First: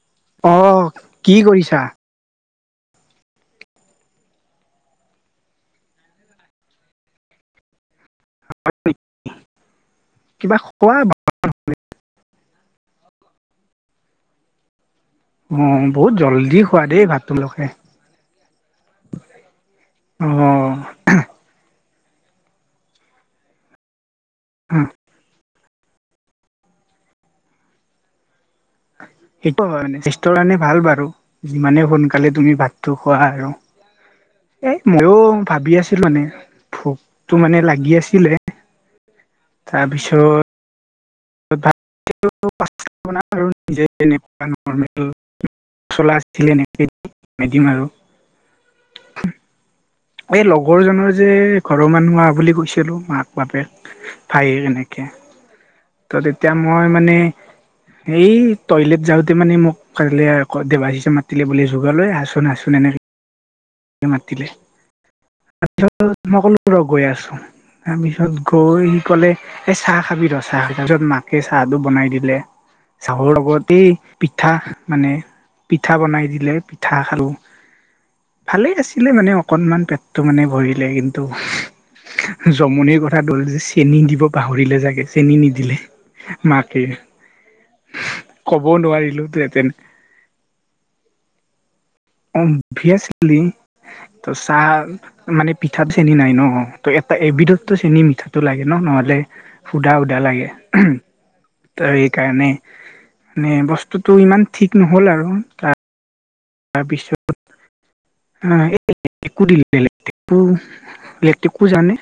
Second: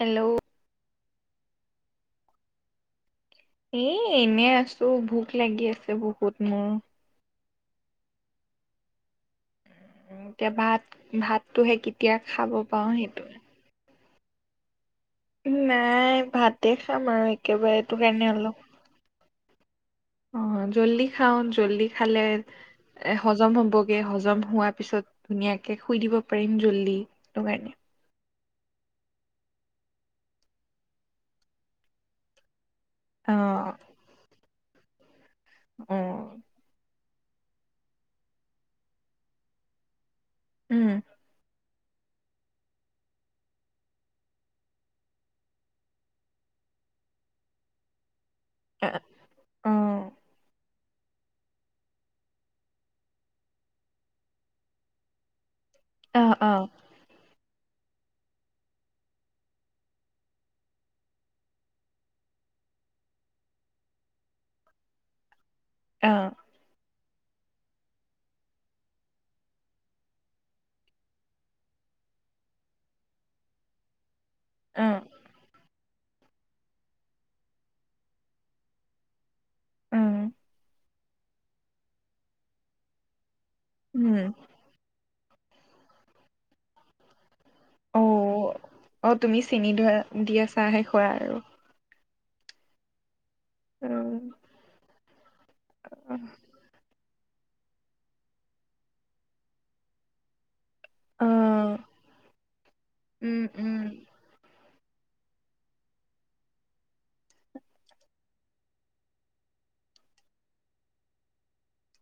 Hello অঁ, কি কৰিছা? এ এনেই আছো ভোক লাগি আছে বহুত মোৰ। [unintelligible] এতিয়া কিবা ভাত খোৱা ভাতটোহে কেতিয়া খাব পাও সেইটোয়ে। অ বহুত নাই জল্দি ভাতে খোৱা খাম দেই আৰু ভাতটো তোমালোকে। একেবাৰে এইটো কাৰণে অলপ অ। খাও জল্দি খালে এ হজম হ'বগে হজম হোৱাৰ পিছত ধুনীয়াকে শুই দিব পাৰিম জল্দি সেইটো কাৰণে সেইটো হয় মানে স্বাস্থ্যৰ কাৰণে ভাল বাৰু যিমানে সোনকালে তুমি ভাত সেটো খোৱা অ আৰু এ ময়ো ভাবি অ আছিলো মানে ভোকটো মানে লাগি আছিলে তাৰপিছত উম ভাত [unintelligible] আৰু নিজে এক নৰ্মেল চলা আছিলে এক ম দিম আৰু এ অ এই লগৰজনৰ যে ঘৰৰ মানুহ আহা বুলি কৈছিলো মাক বাপেক ভায়েক এনেকে অ ত' অ তেতিয়া মই মানে এই টইলেট যাওঁতে মানে মোক কাইলে আকৌ দেৱাশিষে মাতিলে বুলি যোগালে আ চোন আ চোন এনেকে মাতিলে অ তাপিছত মই কলো ৰ গৈ আছো তাৰপিছত গৈ সি ক'লে এ চাহ খাবি ৰ চাহ তাৰপিছত মাকে চাহটো বনাই দিলে চাহৰ লগতে পিঠা অ মানে পিঠা বনাই দিলে পিঠা খালো ভালে আছিলে মানে অকনমান পেটটো উম মানে ভৰিলে কিন্তু জমনিৰ কথাটো হল যে ছি চেনি উম দিব পাহৰিলে চাগে চেনি নিদিলে মাকে অ ক'বও অ নোৱাৰিলো তুমি তেন চেনি ধৰা দিয়া চাহহে খোৱা আৰু অভিয়েছলি ত চাহ মানে পিঠাত চেনী উম, নাই ন ত' এটা এবিধতো চেনি মিঠাটো লাগে ন নহ'লে সুদা সুদা লাগে উম ত এই কাৰণে মানে উম। বস্তুটো ইমান ঠিক নহ'ল আৰু তাৰ তাৰপিছত [unintelligible] লেটেকু জানে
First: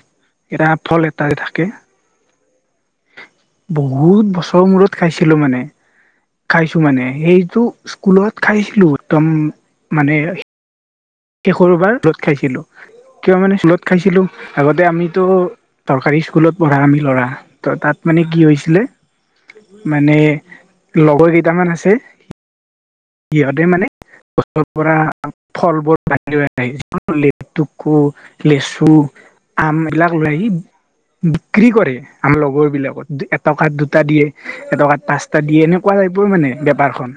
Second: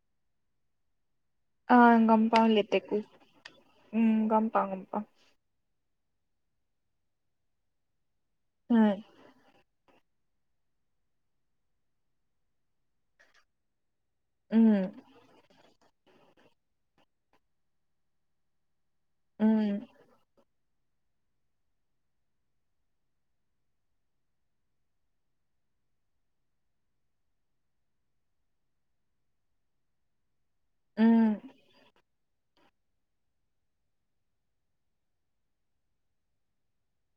এটা ফল এটা থাকে অ গম পাও লেট বহুত বছৰৰ গম মূৰত পাওঁ খাইছিলো মানে খাইছো মানে সেইটো স্কুলত উম খাইছিলো একদম মানে শেষৰবাৰ স্কুলত খাইছিলো কিয় মানে স্কুলত খাইছিলোঁ উম আগতে আমি ত চৰকাৰী স্কুলত পঢ়া আমি ল'ৰা ত' তাত মানে কি হৈছিলে উম মানে লগৰ কেইটামান আছে সিহঁতে মানে গছৰ পৰা ফলবোৰ [unintelligible] লেটেকু লেচু আম এবিলাক লই আহি উম বিক্ৰী কৰে আমাৰ লগৰ বিলাকত টকাত দুটা দিয়ে এটকাত পাঁচটা দিয়ে এনেকুৱা টাইপৰ মানে বেপাৰখন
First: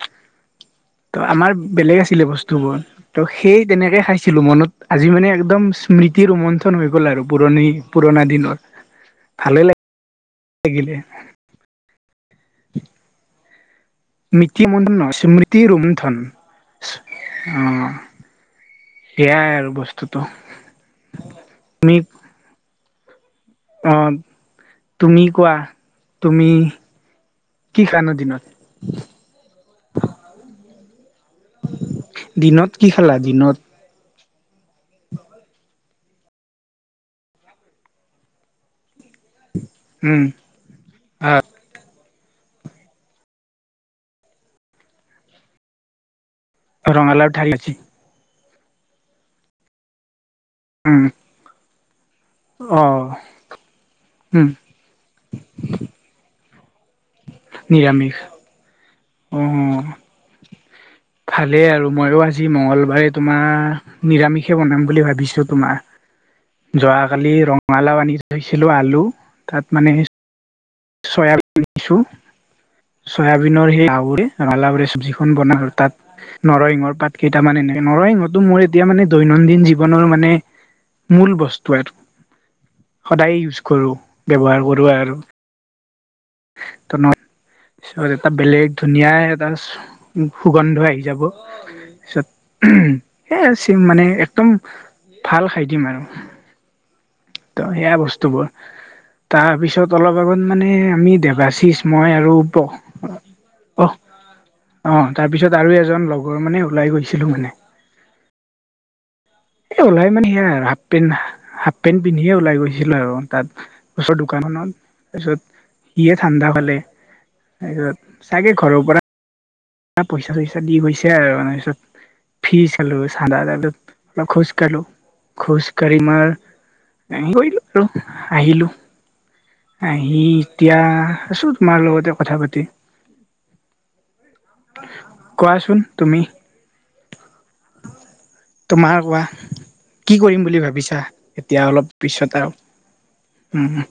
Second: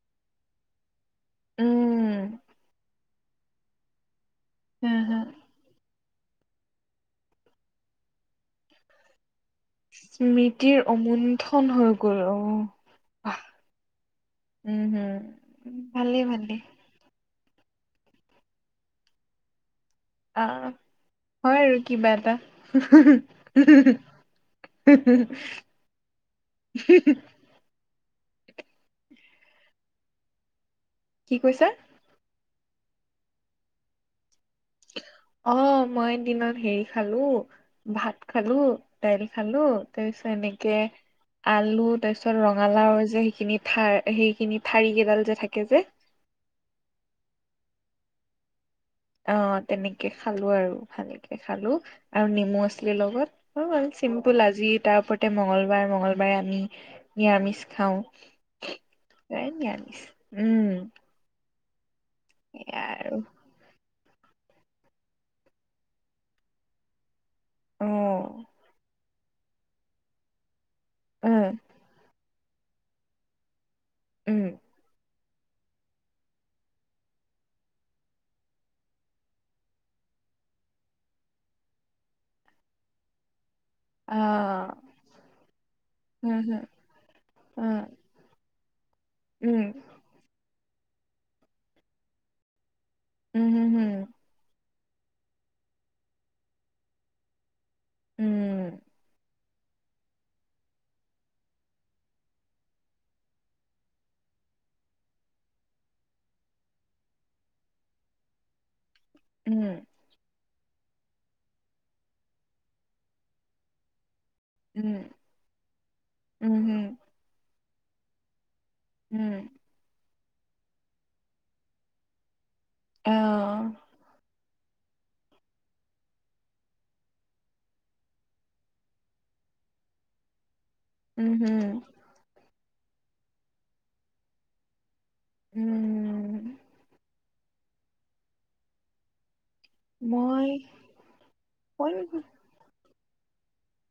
[inaudible] ত' আমাৰ বেলেগ আছিলে উম বস্তুবোৰ ত' সেই তেনেকে খাইছিলো মনত হা আজি হা মানে একদম স্মৃতি ৰোমঞ্চন হৈ গ'ল আৰু পুৰণি পুৰণা দিনৰ ভালে লাগে স্মৃতিৰ অমুন্থন হৈ গল আহ বাহ তি উম অমুন্থন হম নহয় স্মৃতি ৰুমথন ভালেই ভালেই ইচ অ সেয়াই আৰু বস্ অ হয় আৰু কিবা এটা অ তুমি কোৱা তুমি [unintelligible] কি খান দিনত কি কৈছা? দিনত কি খালা দিনত? অ', মই দিনত হেৰি খালো! ভাত খালো, দাইল খালো, তাৰ উম পিছত এনেকে আহ আলু তাৰ পিছত ৰঙালাওৰ যে সেইখিনি থাৰ সেইখিনি ঠাৰি কেইডাল যে থাকে যে। ৰঙালাও ঠাৰি কি অ', তেনেকে খালো আৰু ভালকে খালো। আৰু নেমু অ আছিলে লগত, হৈ গল চিম্পুল উম আজি তাৰ মংগলবাৰ মঙ্গলবাৰে আমি নিৰামিষ খাওঁ। নিৰামিষ অ এই নিৰামিষ। উম',। ভালেই আৰু ময়ো আজি সেয়া মঙ্গলবাৰে আৰু তোমাৰ, নিৰামিষে বনাম বুলি ভাবিছোঁ তোমাৰ যোৱাকালি অ ৰঙালাও আনি থৈছিলো আলু তাত মানে উম চয়াবিন দিছো, চয়াবিনৰ সেই লাউৰে উম ৰঙালাওৰে চবজি খন বনালোঁ তাত নৰসিংহৰ পাত কেইটামান এনেকে, নৰসিংহতো মোৰ এতিয়া মানে দৈনন্দিন জীৱনৰ মানে মূল বস্তু আৰু, সদায় ইউজ কৰোঁ ব্যৱহাৰ আহ কৰোঁ আৰু। উম ত' ন' হম পিছত এটা বেলেগ ধুনীয়াই এটা উম সুগন্ধ আহি যাব পিছত উম উম সেয়াই হম চিম হম মানে একদম ভাল খাই দিম আৰু ত'সেয়া বস্তুবোৰ। উম তাৰ পিছত অলপ আগত মানে, আমি দেবাশিচ মই আৰু প অ', অ', তাৰপিছত আৰু এজন লগৰ মানে ওলাই গৈছিলো মানে। উম এ' ওলাই মানে সেয়াই আৰু হাফ পেণ্ট হাফ পেণ্ট পিন্ধিয়ে ওলাই গৈছিল আৰু তাত। ওচৰৰ দোকানখনত তাৰপিছত সিয়ে ঠাণ্ডা ফালে তাৰপিছত চাগে ঘৰৰ পৰা উম',। পইচা চইচা দি গৈছে আৰু তাৰ পিছত, ফী চালো চাধা-তাধা খুচ কালো খুচ কাঢ়ি মই কৰিলো আৰু আহিলো, আহি এতিয়া আছো তোমাৰ লগতে কথা পাতি। কোৱাচোন তুমি? উম, তোমাৰ কোৱা? কি কৰিম মই বুলি ভাবিছা, এতিয়া মই অলপ পিছত আৰু? উম',।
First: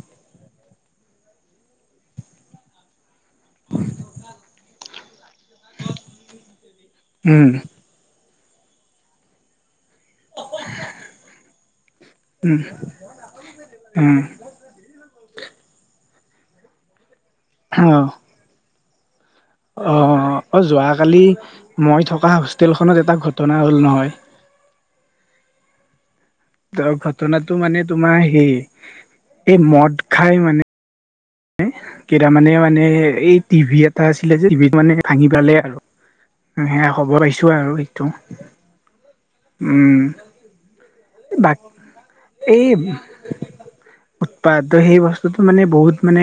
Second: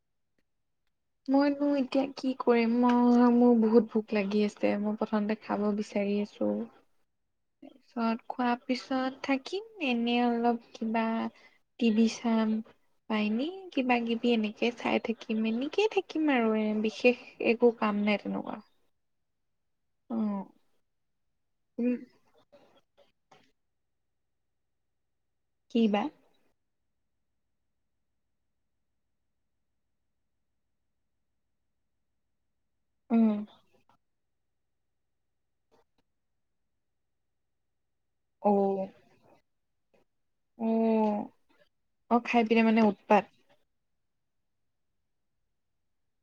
মইনো এতিয়া কি কৰিম ম' মোৰ বহুত ভোক লাগি আছে, মোৰ প্ৰথমতে খাব বিচাৰি আছো, উম তাৰপিছত খোৱাৰ পিছত থাক কিম এনেই অলপ কিবা টিভি চাম, উম বা এনেই কিবা উম কিবি এনে তাকে চাই থাকিম এনেকেইে থাকিম আৰু, এ' বিশেষ একো অ কাম নাই তেনেকুৱা। অ', অ' যোৱাকালি উম, মই থকা হোষ্টেলখনত এটা ঘটনা হ'ল নহয়! কি বা? ঘটনাটো মানে তোমাৰ হেই, এই মদ খাই মানে কেইটামানে মানে উম, এই টিভি এটা আছিলে যে টিভি মানে ভাঙি পালে আৰু, সেয়া সব পাইছো আৰু সেইটো। অ',। উম', অ', বাক অ', খাই পিনে এই মানে উৎপাত। উৎপাত ত' সেই বস্তুটো মানে বহুত মানে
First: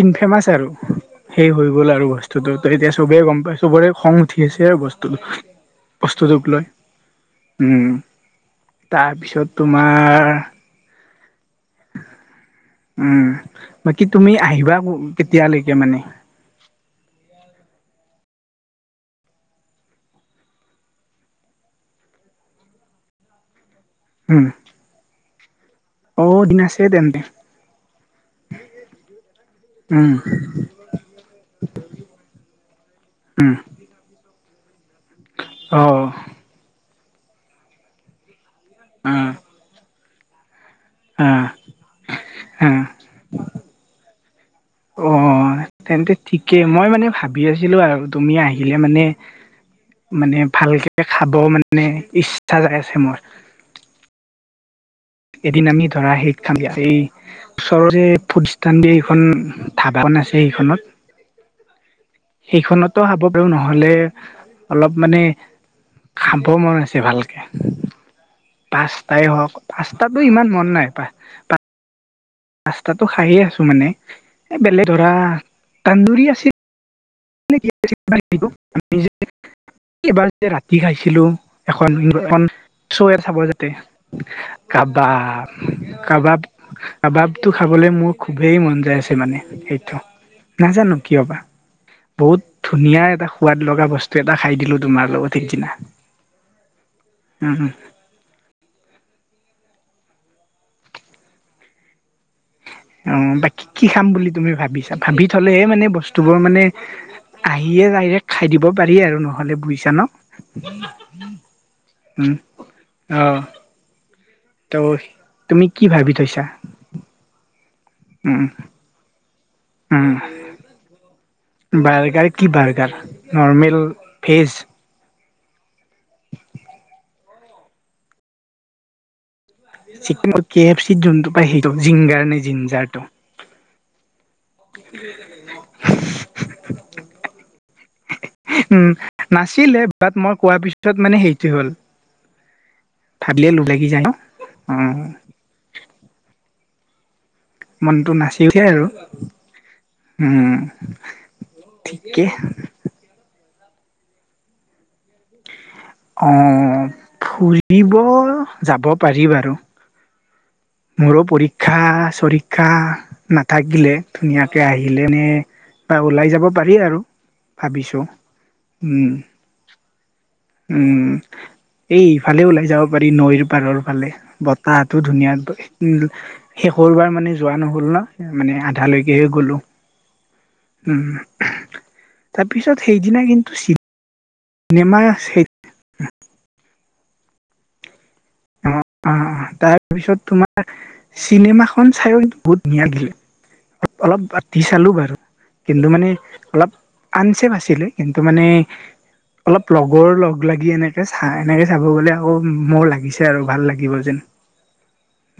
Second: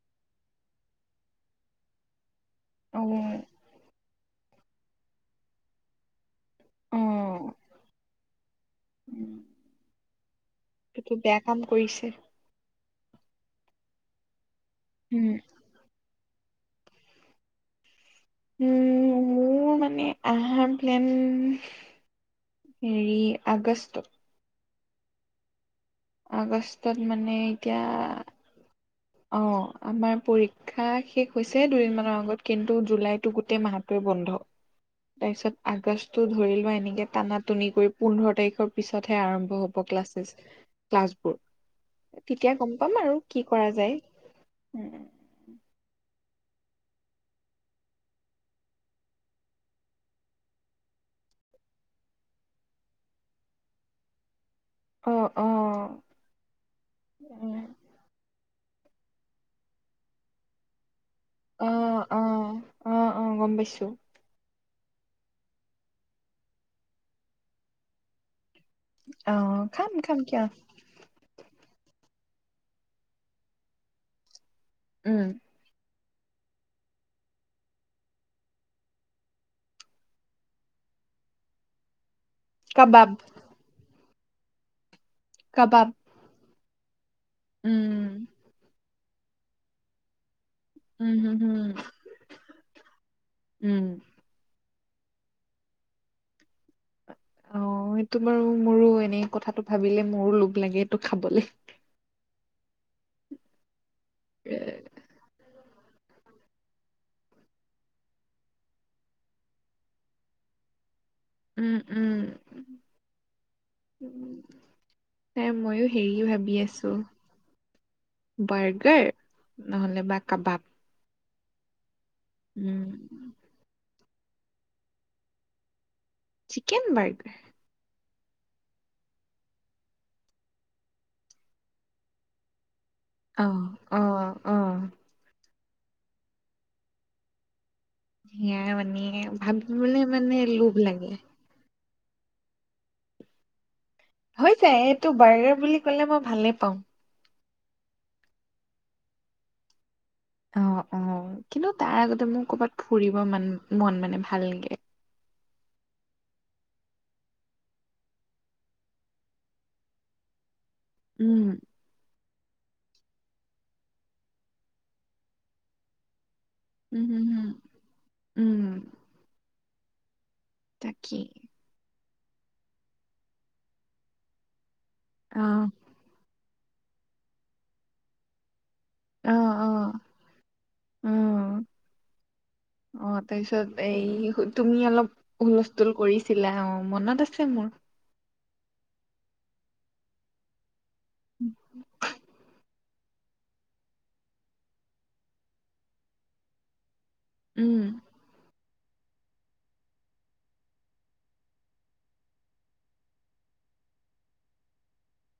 ইনফেমাচ আৰু, সেই হৈ গ'ল আৰু বস্তুটো ত' এতিয়া চবেই অ'। গম পাই চবৰে খং উঠি আছে আৰু বস্তু বস্তুটোক লৈ। উম। তাৰপিছত তোমাৰ এইটো বেয়া কাম কৰিছে। উম, বাকী তুমি আহিবা উম, কেতিয়ালৈকে মানে? উম, মোৰ মানে আহাৰ প্লেন হেৰি আগষ্টত। হু। আছে আগষ্টত তেন্তে মানে এতিয়া অ', আমাৰ উম পৰীক্ষা শেষ হৈছে দুইদিনমানৰ আগত কিন্তু জুলাইটো উম গোটেই মাহ টোৱে বন্ধ তাৰপিছত অ আগষ্টটো ধৰি লোৱা এনেকে টানা টানি কৰি, পোন্ধৰ তাৰিখৰ অ পিছতহে আৰম্ভ হ'ব ক্লাছেছ, অ ক্লাছবোৰ। তেতিয়া গম অ পাম আৰু কি কৰা যায়। অ', তেন্তে ঠিকেই, মই মানে ভাবি আছিলোঁ আৰু তুমি আহিলে মানে মানে ভালকে খাব মানে ইচ্ছা আছে মোৰ। অ', এদিন আমি অ', ধৰা হেই খাম দিয়া, উম, এই ওচৰৰ যে ফুটচ এইখন যে এইখন ধাবাখন আছে সেইখনত। অ', অ', সেইখনতো অ', খাব অ', পাৰোঁ গম পাইছোঁ। নহ'লে অলপ মানে খাব মন আছে ভালকে। পাস্তাই হওঁক, পাস্তাটো ইমান মন নাই, পা পাস্তাটো খায়ে আছোঁ মানে এ, বেলেগ ধৰা তান্দুৰি আছি [unintelligible] এবাৰ যে ৰাতি খাইছিলোঁ এখন, এখন কাবাব, চৈ এত খাব যাতে, কাবাব। কাবাব। কাবাব, কাবাবটো খাবলৈ মোৰ উম, খুবেই মন যায় আছে মানে সেইটো। নাজানো উম, কিয় হু, বা হু। বহুত ধুনীয়া এটা সোৱাদ লগা বস্তু এটা খাই দিলোঁ তোমাৰ লগত সিদিনা। উম, হু। তোমাৰো মোৰো এনে কথাটো ভাবিলে মোৰো লোভ লাগে এইটো খাবলে। অ' বাকী কি খাম বুলি তুমি ভাবিছা, ভাবি থলেহে মানে বস্তুবোৰ মানে আহিয়ে ডাইৰেক্ট খাই দিব পাৰি আৰু নহ'লে বুজিছা ন'? উম, অ'। উম, ত' নাই তুমি কি ময়ো ভাবি হেৰি থৈছা? আছোঁ, উম বাৰ্গাৰ নহ'লে উম বা কাবাব। বাৰ্গাৰ, কি উম। Burger, normal, veg? Chicken burger. Chicken, K F C যোনটো পায় সেইটো, জিংগাৰ নে জিনজাৰটো। অ', অ', অ',। [inaudible] সেয়া উম, মানে নাছিলে ভাবিবলে বাট মই মানে কোৱা লোভ পিছত লাগে। মানে সেই টো হ'ল, ভাবিলে লোভ লাগি যায় ন'? হৈ যায়, উম এইটো বাৰ্গাৰ বুলি ক'লে মই ভালে পাওঁ। মনটো নাচি উঠে আৰু। উম অ', অ', কিন্তু তাৰ ঠিকে আগতে মোৰ কৰ'বাত ফুৰিব মান মন মানে ভালকে অঁ, ফুৰিব যাব পাৰি বাৰু! মোৰো উম, পৰীক্ষা-চৰি ক্ষা নাথাকিলে, ধুনীয়াকে আহিলে নে বা ওলাই যাব পাৰি আৰু, উম, হম, হম, ভাবিছোঁ। উম। উম, তাকেই এই ইফালে ওলাই যাব পাৰি, নৈৰ পাৰৰ ফালে। বত তাহতো ধুনীয়া অ', বলে, উম, শেষৰ বাৰ মানে যোৱা নহ'ল ন, মানে আধালৈকে অ', গ'লো। অ', উম, তাৰপিছত অ', সেইদিনা কিন্তু তাৰপিছত এই তুমি চিনেমা অলপ হুল-স্থোল কৰিছিলা, অ, মনত আছে মোৰ। অ, অ, তাৰপিছত তোমাৰ চিনেমাখন চাইও বহুত ধুনীয়া লাগিল। অলপ বাদ দি চালোঁ বাৰু, কিন্তু মানে অলপ আনচেভ উম। আছিলে। কিন্তু মানে অলপ লগৰ লগ লাগি এনেকে চা, এনেকে চাব গ'লে আকৌ মোৰ লাগিছে। সেয়া আৰু ভাল লাগিব যেন।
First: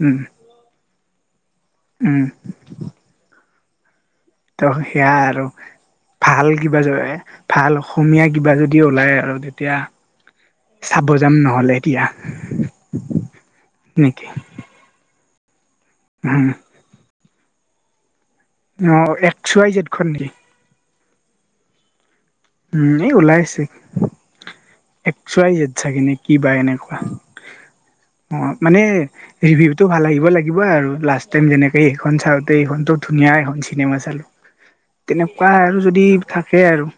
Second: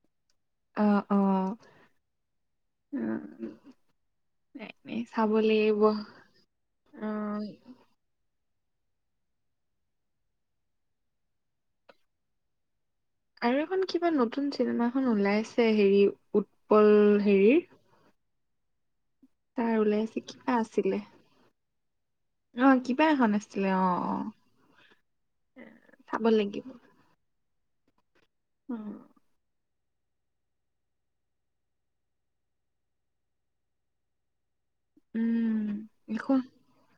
উম অ, অ, উম অ। ত, নাই সেয়া চাব আৰু। লাগিব ভাল কিবা [unintelligible] ভাল অসমীয়া কিবা যদি ওলাই আৰু তেতিয়া চাব যাম নহ'লে দিয়া। আৰু এখন কিবা নতুন চিনেমাখন ওলাইছে, হেৰি উম উৎপল হেৰিৰ। অ। এক্স ৱাই তাৰ জেডখন ওলাইছে, নেকি কিবা আছিলে! নহয়, উম কিবা এই এখন ওলাইছে আছিলে, অ, অ। এক্স ওয়াই জেদ চাগে নে, চাব কিবা লাগিব। এনেকুৱা। অ, মানে উম, ৰিভিউটো ভাল আহিব লাগিব আৰু, লাষ্ট টাইম যেনেকে সেইখন চাওঁতে, এইখনো ধুনীয়া এখন চিনেমা চালোঁ। [inaudible] তেনেকুৱাই উম, আৰু যদি এইখন থাকে আৰু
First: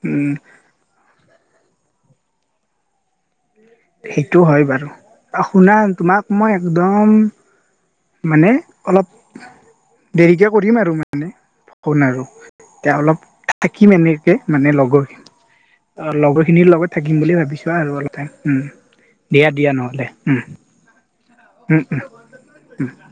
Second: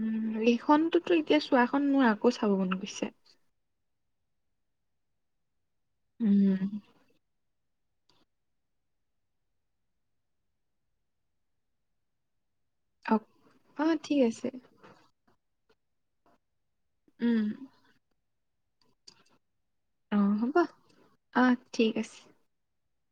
উম, এইখনতোতো এতিয়া চোৱাখন মোৰ আকৌ চাব মন গৈছে। সেইটো হয় বাৰু! অ, শুনা, তোমাক মই উম, একদম মানে অলপ দেৰিকে কৰিম আৰু, মানে ফোন আৰু। এতিয়া অ', অলপ অ, থাকিম ঠিক এনেকে, আছে মানে লগৰ- লগৰ খিনিৰ লগত। থাকিম বুলি উম, ভাবিছোঁ আৰু অলপমান। দিয়া, দিয়া, নহ'লে। অঁ, উম ঠিক আছে। উম।